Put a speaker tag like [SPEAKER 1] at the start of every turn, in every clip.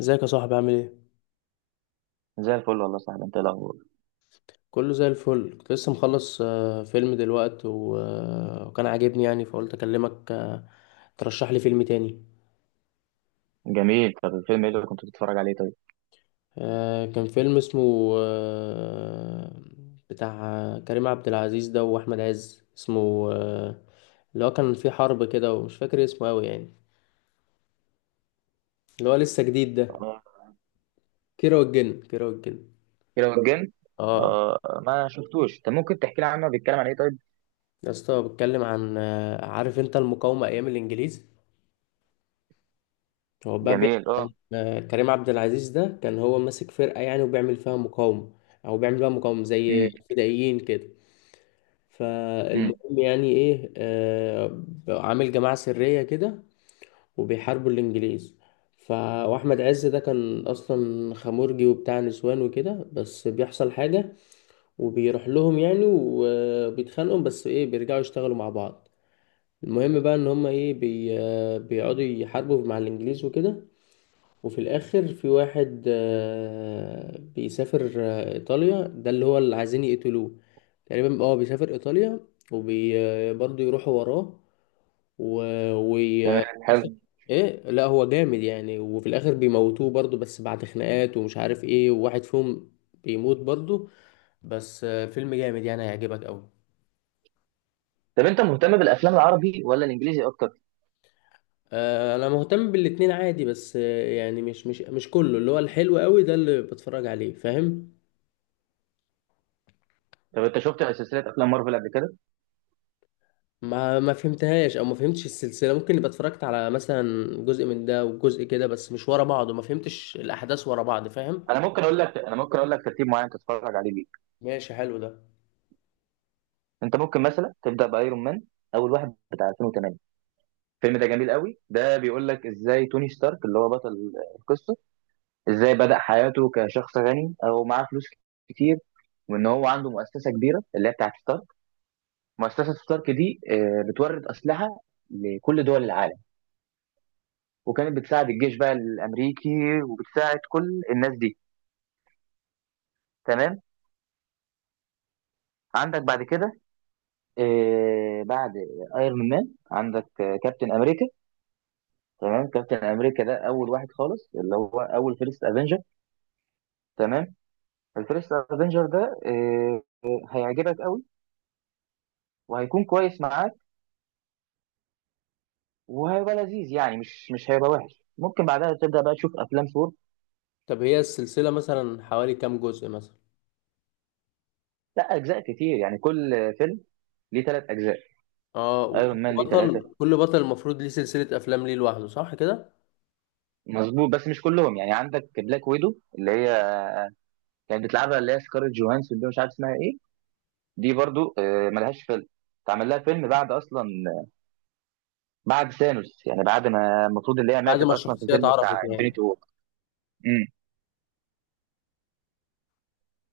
[SPEAKER 1] ازيك يا صاحبي؟ عامل ايه؟
[SPEAKER 2] زي الفل والله يا صاحبي. انت ايه الاخبار؟
[SPEAKER 1] كله زي الفل. كنت لسه مخلص فيلم دلوقتي وكان عاجبني يعني، فقلت اكلمك ترشح لي فيلم تاني.
[SPEAKER 2] جميل. طب الفيلم ايه اللي كنت بتتفرج عليه طيب؟
[SPEAKER 1] كان فيلم اسمه بتاع كريم عبد العزيز ده واحمد عز، اسمه اللي هو كان فيه حرب كده، ومش فاكر اسمه قوي يعني، اللي هو لسه جديد ده.
[SPEAKER 2] اه
[SPEAKER 1] كيرة والجن، كيرة والجن.
[SPEAKER 2] كده والجن.
[SPEAKER 1] اه.
[SPEAKER 2] اه. ما شفتوش. طب ممكن تحكي لي عنه؟ بيتكلم عن ايه طيب؟
[SPEAKER 1] يا اسطى، بتكلم عن عارف انت المقاومة ايام الانجليز. هو بقى بيحكي
[SPEAKER 2] جميل. اه.
[SPEAKER 1] عن كريم عبد العزيز ده كان هو ماسك فرقة يعني، وبيعمل فيها مقاومة، أو بيعمل فيها مقاومة زي
[SPEAKER 2] امم.
[SPEAKER 1] فدائيين كده.
[SPEAKER 2] امم.
[SPEAKER 1] فالمهم يعني إيه، عامل جماعة سرية كده، وبيحاربوا الإنجليز. ف... وأحمد عز ده كان أصلا خمورجي وبتاع نسوان وكده، بس بيحصل حاجة وبيروح لهم يعني، وبيتخانقوا، بس إيه، بيرجعوا يشتغلوا مع بعض. المهم بقى إن هما إيه، بي... آه، بيقعدوا يحاربوا مع الإنجليز وكده. وفي الاخر في واحد بيسافر، ايطاليا ده اللي هو اللي عايزين يقتلوه تقريبا. اه، بيسافر ايطاليا، وبرضه يروحوا وراه. و... وي...
[SPEAKER 2] تمام.
[SPEAKER 1] آه،
[SPEAKER 2] حلو.
[SPEAKER 1] ايه، لا هو جامد يعني، وفي الاخر بيموتوه برضه، بس بعد خناقات ومش عارف ايه، وواحد فيهم بيموت برضه. بس فيلم جامد يعني، هيعجبك قوي.
[SPEAKER 2] طب انت مهتم بالافلام العربي ولا الانجليزي اكتر؟
[SPEAKER 1] انا مهتم بالاتنين عادي، بس يعني مش كله، اللي هو الحلو قوي ده اللي بتفرج عليه، فاهم؟
[SPEAKER 2] طب انت شفت سلسله افلام مارفل قبل كده؟
[SPEAKER 1] ما فهمتهاش، او ما فهمتش السلسله، ممكن يبقى اتفرجت على مثلا جزء من ده وجزء كده، بس مش ورا بعض، وما فهمتش الاحداث ورا بعض، فاهم؟
[SPEAKER 2] انا ممكن اقول لك ترتيب معين تتفرج عليه بيه.
[SPEAKER 1] ماشي، حلو ده.
[SPEAKER 2] انت ممكن مثلا تبدا بايرون مان، اول واحد بتاع 2008. الفيلم ده جميل قوي، ده بيقول لك ازاي توني ستارك اللي هو بطل القصه، ازاي بدأ حياته كشخص غني او معاه فلوس كتير، وان هو عنده مؤسسه كبيره اللي هي بتاعت ستارك. مؤسسه ستارك دي بتورد اسلحه لكل دول العالم، وكانت بتساعد الجيش بقى الامريكي، وبتساعد كل الناس دي. تمام. عندك بعد كده بعد ايرون مان عندك كابتن امريكا. تمام. كابتن امريكا ده اول واحد خالص، اللي هو اول فيرست افنجر. تمام. الفيرست افنجر ده هيعجبك قوي، وهيكون كويس معاك، وهيبقى لذيذ، يعني مش هيبقى وحش. ممكن بعدها تبدا بقى تشوف افلام ثور.
[SPEAKER 1] طب هي السلسله مثلا حوالي كام جزء مثلا؟
[SPEAKER 2] لا، اجزاء كتير. يعني كل فيلم ليه ثلاث اجزاء.
[SPEAKER 1] اه، وكل
[SPEAKER 2] ايرون مان ليه ثلاثه.
[SPEAKER 1] بطل كل بطل المفروض ليه سلسله افلام، ليه لوحده، صح كده؟
[SPEAKER 2] مظبوط، بس مش كلهم. يعني عندك بلاك ويدو اللي هي كانت بتلعبها، اللي هي سكارلت جوهانسون دي مش عارف اسمها ايه، دي برضو ملهاش فيلم. اتعمل لها فيلم بعد اصلا، بعد ثانوس، يعني بعد ما المفروض اللي هي
[SPEAKER 1] بعد
[SPEAKER 2] ماتت
[SPEAKER 1] ما
[SPEAKER 2] اصلا في
[SPEAKER 1] الشخصيه
[SPEAKER 2] الفيلم بتاع
[SPEAKER 1] اتعرفت يعني.
[SPEAKER 2] انفينيتي وور. امم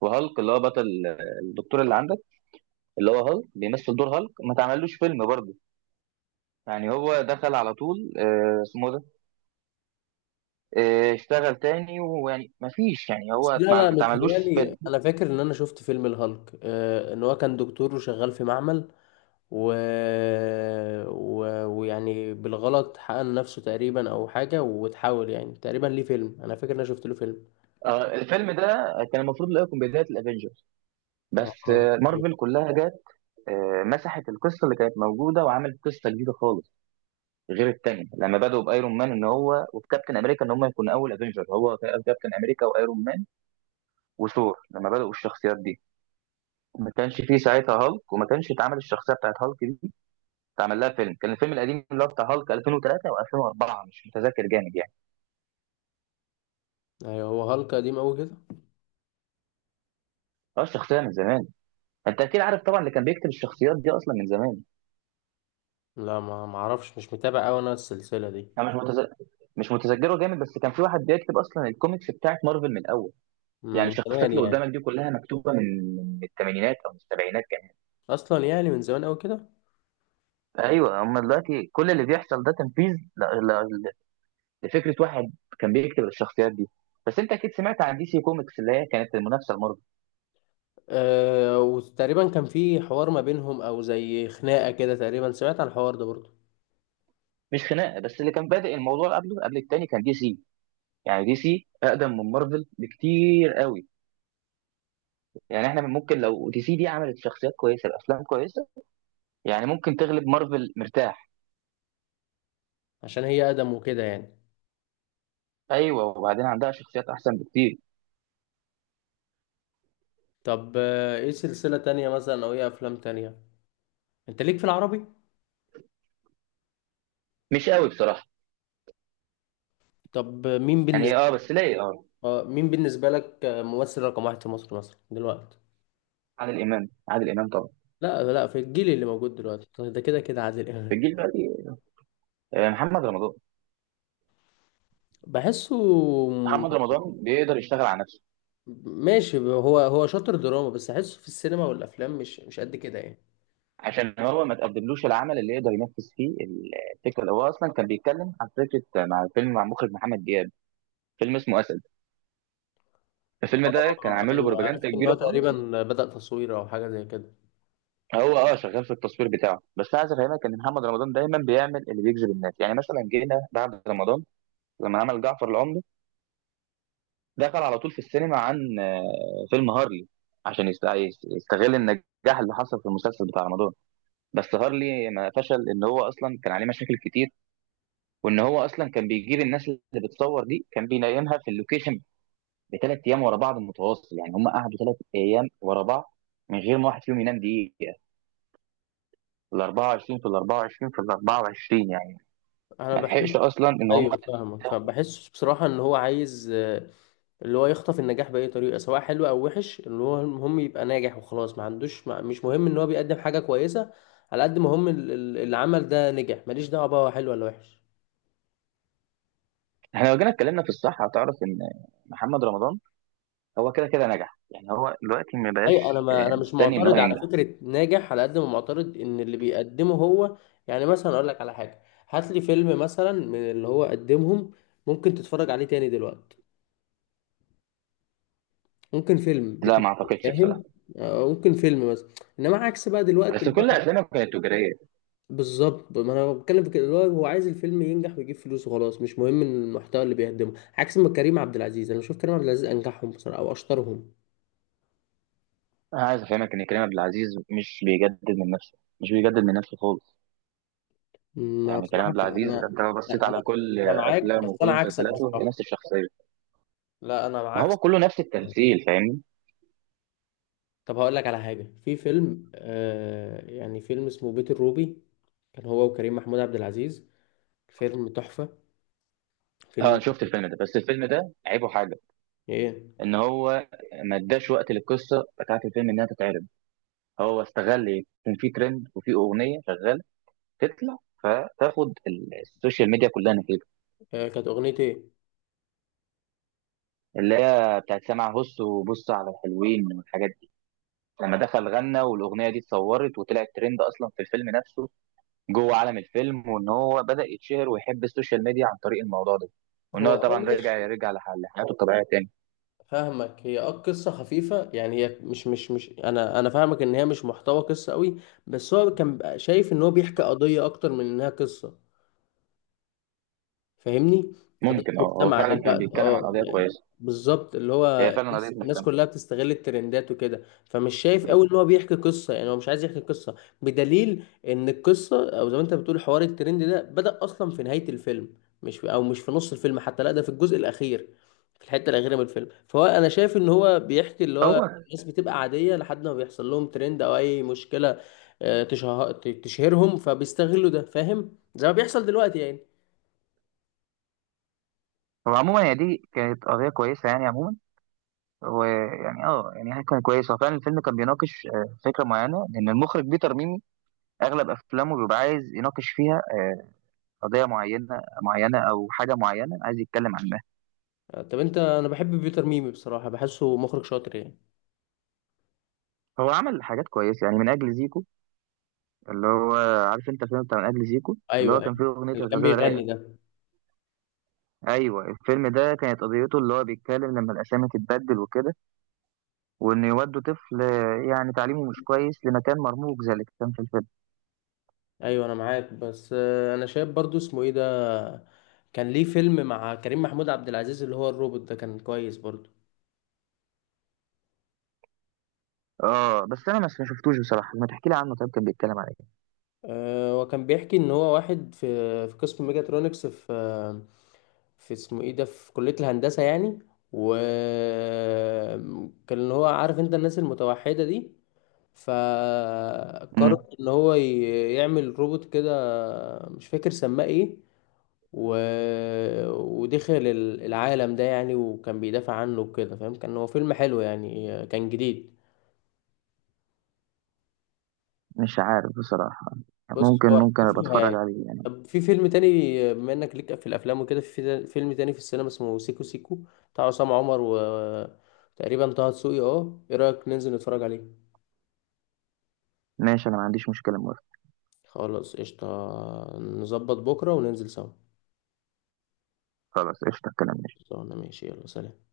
[SPEAKER 2] وهالك اللي هو بطل، الدكتور اللي عندك، اللي هو هالك بيمثل دور هالك، ما تعملوش فيلم برضه. يعني هو دخل على طول اسمه اشتغل تاني، ويعني ما فيش، يعني
[SPEAKER 1] بس
[SPEAKER 2] هو
[SPEAKER 1] لا
[SPEAKER 2] ما
[SPEAKER 1] لا،
[SPEAKER 2] ما اتعملوش
[SPEAKER 1] متهيالي
[SPEAKER 2] فيلم.
[SPEAKER 1] انا فاكر ان انا شفت فيلم الهالك، آه، ان هو كان دكتور وشغال في معمل، و... ويعني بالغلط حقن نفسه تقريبا او حاجه، وتحاول يعني، تقريبا ليه فيلم، انا فاكر ان انا شفت له فيلم.
[SPEAKER 2] الفيلم ده كان المفروض اللي هو يكون بداية الافينجرز،
[SPEAKER 1] اه.
[SPEAKER 2] بس
[SPEAKER 1] ايوه
[SPEAKER 2] مارفل كلها جت مسحت القصة اللي كانت موجودة وعملت قصة جديدة خالص، غير التانية. لما بدأوا بايرون مان ان هو وكابتن امريكا ان هم يكونوا اول افنجر، هو كابتن امريكا وايرون مان وثور، لما بدأوا الشخصيات دي ما كانش فيه ساعتها هالك، وما كانش اتعمل الشخصية بتاعت هالك دي، اتعمل لها فيلم. كان الفيلم القديم اللي هو بتاع هالك 2003 و2004، مش متذكر جامد يعني.
[SPEAKER 1] ايوه، هو هالك قديم قوي كده.
[SPEAKER 2] اه، الشخصية من زمان. انت اكيد عارف طبعا اللي كان بيكتب الشخصيات دي اصلا من زمان.
[SPEAKER 1] لا، ما اعرفش، مش متابع قوي انا السلسله دي.
[SPEAKER 2] انا مش متذكره جامد، بس كان في واحد بيكتب اصلا الكوميكس بتاعت مارفل من الاول. يعني
[SPEAKER 1] من
[SPEAKER 2] الشخصيات
[SPEAKER 1] زمان
[SPEAKER 2] اللي
[SPEAKER 1] يعني.
[SPEAKER 2] قدامك دي كلها مكتوبه من الثمانينات او من السبعينات كمان.
[SPEAKER 1] اصلا يعني من زمان قوي كده.
[SPEAKER 2] ايوه، هم دلوقتي كل اللي بيحصل ده تنفيذ ل... ل... لفكره واحد كان بيكتب الشخصيات دي. بس انت اكيد سمعت عن دي سي كوميكس اللي هي كانت المنافسه لمارفل.
[SPEAKER 1] أه، وتقريبا كان في حوار ما بينهم او زي خناقه كده تقريبا، سمعت عن الحوار ده برضه.
[SPEAKER 2] مش خناقه، بس اللي كان بادئ الموضوع قبله قبل التاني كان دي سي. يعني دي سي اقدم من مارفل بكتير قوي. يعني احنا ممكن لو دي سي دي عملت شخصيات كويسه بافلام كويسه، يعني ممكن تغلب مارفل مرتاح.
[SPEAKER 1] عشان هي اقدم وكده يعني.
[SPEAKER 2] ايوه، وبعدين عندها شخصيات احسن بكتير.
[SPEAKER 1] طب ايه سلسله تانية مثلا، او ايه افلام تانية انت ليك في العربي؟
[SPEAKER 2] مش قوي بصراحه.
[SPEAKER 1] طب مين
[SPEAKER 2] يعني
[SPEAKER 1] بالنسبه؟
[SPEAKER 2] اه، بس ليه اه.
[SPEAKER 1] اه، مين بالنسبة لك ممثل رقم واحد في مصر مثلا دلوقتي؟
[SPEAKER 2] عادل امام. عادل امام طبعا.
[SPEAKER 1] لا لا، في الجيل اللي موجود دلوقتي طيب، ده كده كده عادل
[SPEAKER 2] في
[SPEAKER 1] إمام.
[SPEAKER 2] الجيل بقى، محمد رمضان.
[SPEAKER 1] بحسه م-
[SPEAKER 2] محمد رمضان بيقدر يشتغل على نفسه.
[SPEAKER 1] ماشي، هو هو شاطر دراما، بس أحسه في السينما والأفلام مش قد كده يعني.
[SPEAKER 2] عشان هو ما تقدملوش العمل اللي يقدر ينفذ فيه الفكره، اللي هو اصلا كان بيتكلم عن فكره مع فيلم مع مخرج محمد دياب، فيلم اسمه اسد. الفيلم ده كان
[SPEAKER 1] اه
[SPEAKER 2] عامل له
[SPEAKER 1] أيوه، عرفت
[SPEAKER 2] بروباجندا
[SPEAKER 1] إن هو
[SPEAKER 2] كبيره خالص.
[SPEAKER 1] تقريبا بدأ تصوير أو حاجة زي كده.
[SPEAKER 2] هو اه شغال في التصوير بتاعه. بس عايز افهمك ان محمد رمضان دايما بيعمل اللي بيجذب الناس. يعني مثلا جينا بعد رمضان لما عمل جعفر العمدة، دخل على طول في السينما عن فيلم هارلي، عشان يستغل النجاح اللي حصل في المسلسل بتاع رمضان. بس هارلي ما فشل ان هو اصلا كان عليه مشاكل كتير، وان هو اصلا كان بيجيب الناس اللي بتصور دي كان بينيمها في اللوكيشن بثلاث ايام ورا بعض متواصل. يعني هم قعدوا ثلاث ايام ورا بعض من غير ما واحد فيهم ينام دقيقه، في ال 24، في ال 24، في ال 24 يعني،
[SPEAKER 1] أنا
[SPEAKER 2] ما
[SPEAKER 1] بحس.
[SPEAKER 2] لحقش اصلا ان هم.
[SPEAKER 1] أيوه فاهمك، فبحسه بصراحة إن هو عايز اللي هو يخطف النجاح بأي طريقة، سواء حلو أو وحش، اللي هو المهم يبقى ناجح وخلاص، ما عندوش، ما مش مهم إن هو بيقدم حاجة كويسة، على قد ما هم العمل ده نجح، ماليش دعوة بقى هو حلو ولا وحش.
[SPEAKER 2] احنا لو جينا اتكلمنا في الصحه هتعرف ان محمد رمضان هو كده كده نجح. يعني هو دلوقتي ما
[SPEAKER 1] أيوة
[SPEAKER 2] بقاش
[SPEAKER 1] أنا، ما أنا مش
[SPEAKER 2] مستني ان هو
[SPEAKER 1] معترض على
[SPEAKER 2] ينجح.
[SPEAKER 1] فكرة ناجح، على قد ما معترض إن اللي بيقدمه هو، يعني مثلا أقول لك على حاجة، هات لي فيلم مثلا من اللي هو قدمهم ممكن تتفرج عليه تاني دلوقتي، ممكن فيلم
[SPEAKER 2] لا،
[SPEAKER 1] اتنين،
[SPEAKER 2] ما اعتقدش بصراحه.
[SPEAKER 1] فاهم؟ ممكن فيلم مثلا، انما عكس بقى دلوقتي.
[SPEAKER 2] بس كل افلامه كانت تجاريه.
[SPEAKER 1] بالظبط، ما انا بتكلم في كده، اللي هو هو عايز الفيلم ينجح ويجيب فلوس وخلاص، مش مهم المحتوى اللي بيقدمه. عكس ما كريم عبد العزيز، انا بشوف كريم عبد العزيز انجحهم بصراحه، او اشطرهم.
[SPEAKER 2] انا عايز افهمك ان كريم عبد العزيز مش بيجدد من نفسه، مش بيجدد من نفسه خالص.
[SPEAKER 1] ما
[SPEAKER 2] يعني كريم
[SPEAKER 1] بصراحه
[SPEAKER 2] عبد العزيز
[SPEAKER 1] انا،
[SPEAKER 2] انت لو بصيت
[SPEAKER 1] لا، انا
[SPEAKER 2] على كل
[SPEAKER 1] انا معاك،
[SPEAKER 2] افلامه
[SPEAKER 1] بس
[SPEAKER 2] وكل
[SPEAKER 1] انا عكسك
[SPEAKER 2] مسلسلاته هي
[SPEAKER 1] بصراحه.
[SPEAKER 2] نفس الشخصيه.
[SPEAKER 1] لا انا
[SPEAKER 2] ما هو
[SPEAKER 1] عكسك.
[SPEAKER 2] كله نفس التمثيل فاهمني.
[SPEAKER 1] طب هقول لك على حاجه، في فيلم آه يعني، فيلم اسمه بيت الروبي، كان هو وكريم محمود عبد العزيز. فيلم تحفه.
[SPEAKER 2] اه، انا
[SPEAKER 1] فيلم.
[SPEAKER 2] شفت الفيلم ده. بس الفيلم ده عيبه حاجه،
[SPEAKER 1] ايه؟
[SPEAKER 2] ان هو ما اداش وقت للقصه بتاعت الفيلم انها تتعرض. هو استغل ايه، كان في ترند وفي اغنيه شغاله تطلع فتاخد السوشيال ميديا كلها نتيجه،
[SPEAKER 1] آه، كانت اغنيه ايه؟
[SPEAKER 2] اللي هي بتاعت سامع هص وبص على الحلوين والحاجات دي. لما دخل غنى والاغنيه دي اتصورت وطلعت ترند اصلا في الفيلم نفسه، جوه عالم الفيلم، وان هو بدا يتشهر ويحب السوشيال ميديا عن طريق الموضوع ده. وان
[SPEAKER 1] هو
[SPEAKER 2] هو
[SPEAKER 1] اه
[SPEAKER 2] طبعا رجع
[SPEAKER 1] ماشي،
[SPEAKER 2] يرجع لحياته الطبيعيه تاني.
[SPEAKER 1] فاهمك. هي اه قصة خفيفة يعني، هي مش انا، فاهمك ان هي مش محتوى قصة قوي، بس هو كان بقى شايف ان هو بيحكي قضية اكتر من انها قصة، فاهمني؟ قضية
[SPEAKER 2] ممكن اه، هو
[SPEAKER 1] مجتمع
[SPEAKER 2] فعلا كان
[SPEAKER 1] دلوقتي
[SPEAKER 2] بيتكلم عن
[SPEAKER 1] اه
[SPEAKER 2] قضيه
[SPEAKER 1] يعني،
[SPEAKER 2] كويسه.
[SPEAKER 1] بالظبط، اللي
[SPEAKER 2] هي
[SPEAKER 1] هو
[SPEAKER 2] فعلا قضيه
[SPEAKER 1] الناس
[SPEAKER 2] مهتمه.
[SPEAKER 1] كلها بتستغل الترندات وكده، فمش شايف قوي ان هو بيحكي قصة، يعني هو مش عايز يحكي قصة، بدليل ان القصة، او زي ما انت بتقول حوار الترند ده، بدأ اصلا في نهاية الفيلم، مش في نص الفيلم حتى، لا ده في الجزء الاخير، في الحتة الاخيرة من الفيلم. فهو انا شايف ان هو بيحكي اللي هو
[SPEAKER 2] هو
[SPEAKER 1] الناس بتبقى عادية لحد ما بيحصل لهم ترند او اي مشكلة آه، تشه- تشهرهم، فبيستغلوا ده، فاهم؟ زي ما بيحصل دلوقتي يعني.
[SPEAKER 2] هو عموما هي دي كانت قضيه كويسه يعني عموما. ويعني اه يعني هي كان كويس. هو فعلا الفيلم كان بيناقش فكره معينه، لان المخرج بيتر ميمي اغلب افلامه بيبقى عايز يناقش فيها قضية معينة معينة أو حاجة معينة عايز يتكلم عنها.
[SPEAKER 1] طب انت، انا بحب بيتر ميمي بصراحه، بحسه مخرج شاطر يعني.
[SPEAKER 2] هو عمل حاجات كويسة يعني، من أجل زيكو، اللي هو عارف أنت الفيلم بتاع من أجل زيكو اللي
[SPEAKER 1] ايوه
[SPEAKER 2] هو
[SPEAKER 1] ايوه،
[SPEAKER 2] كان فيه أغنية
[SPEAKER 1] اللي كان
[SPEAKER 2] الغزالة
[SPEAKER 1] بيغني
[SPEAKER 2] رايقة.
[SPEAKER 1] ده.
[SPEAKER 2] أيوة، الفيلم ده كانت قضيته اللي هو بيتكلم لما الأسامي تتبدل وكده، وإن يودوا طفل يعني تعليمه مش كويس لمكان مرموق زي اللي كان في الفيلم.
[SPEAKER 1] ايوه انا معاك، بس انا شايف برضو اسمه ايه ده، كان ليه فيلم مع كريم محمود عبد العزيز اللي هو الروبوت ده، كان كويس برضو.
[SPEAKER 2] آه، بس أنا ما شفتوش بصراحة. ما تحكي لي عنه طيب، كان بيتكلم على إيه؟
[SPEAKER 1] وكان بيحكي ان هو واحد في، في قسم ميجاترونكس في في اسمه ايه ده، في كلية الهندسة يعني، وكان اللي هو عارف انت الناس المتوحدة دي،
[SPEAKER 2] مم.
[SPEAKER 1] فقرر ان هو يعمل روبوت كده، مش فاكر سماه ايه، و... ودخل العالم ده يعني، وكان بيدافع عنه وكده، فاهم؟ كان هو فيلم حلو يعني، كان جديد.
[SPEAKER 2] مش عارف بصراحة.
[SPEAKER 1] بص
[SPEAKER 2] ممكن
[SPEAKER 1] هو
[SPEAKER 2] ممكن أبقى
[SPEAKER 1] شوفها
[SPEAKER 2] أتفرج
[SPEAKER 1] يعني.
[SPEAKER 2] عليه يعني.
[SPEAKER 1] طب في فيلم تاني، بما انك ليك في الافلام وكده، في فيلم تاني في السينما اسمه سيكو سيكو، بتاع عصام عمر وتقريبا طه دسوقي، اه ايه رايك ننزل نتفرج عليه؟
[SPEAKER 2] ماشي، أنا ما عنديش مشكلة، موافق.
[SPEAKER 1] خلاص قشطة، نظبط بكرة وننزل سوا.
[SPEAKER 2] خلاص قشطة. الكلام ماشي.
[SPEAKER 1] خلصانة، ماشي يلا سلام.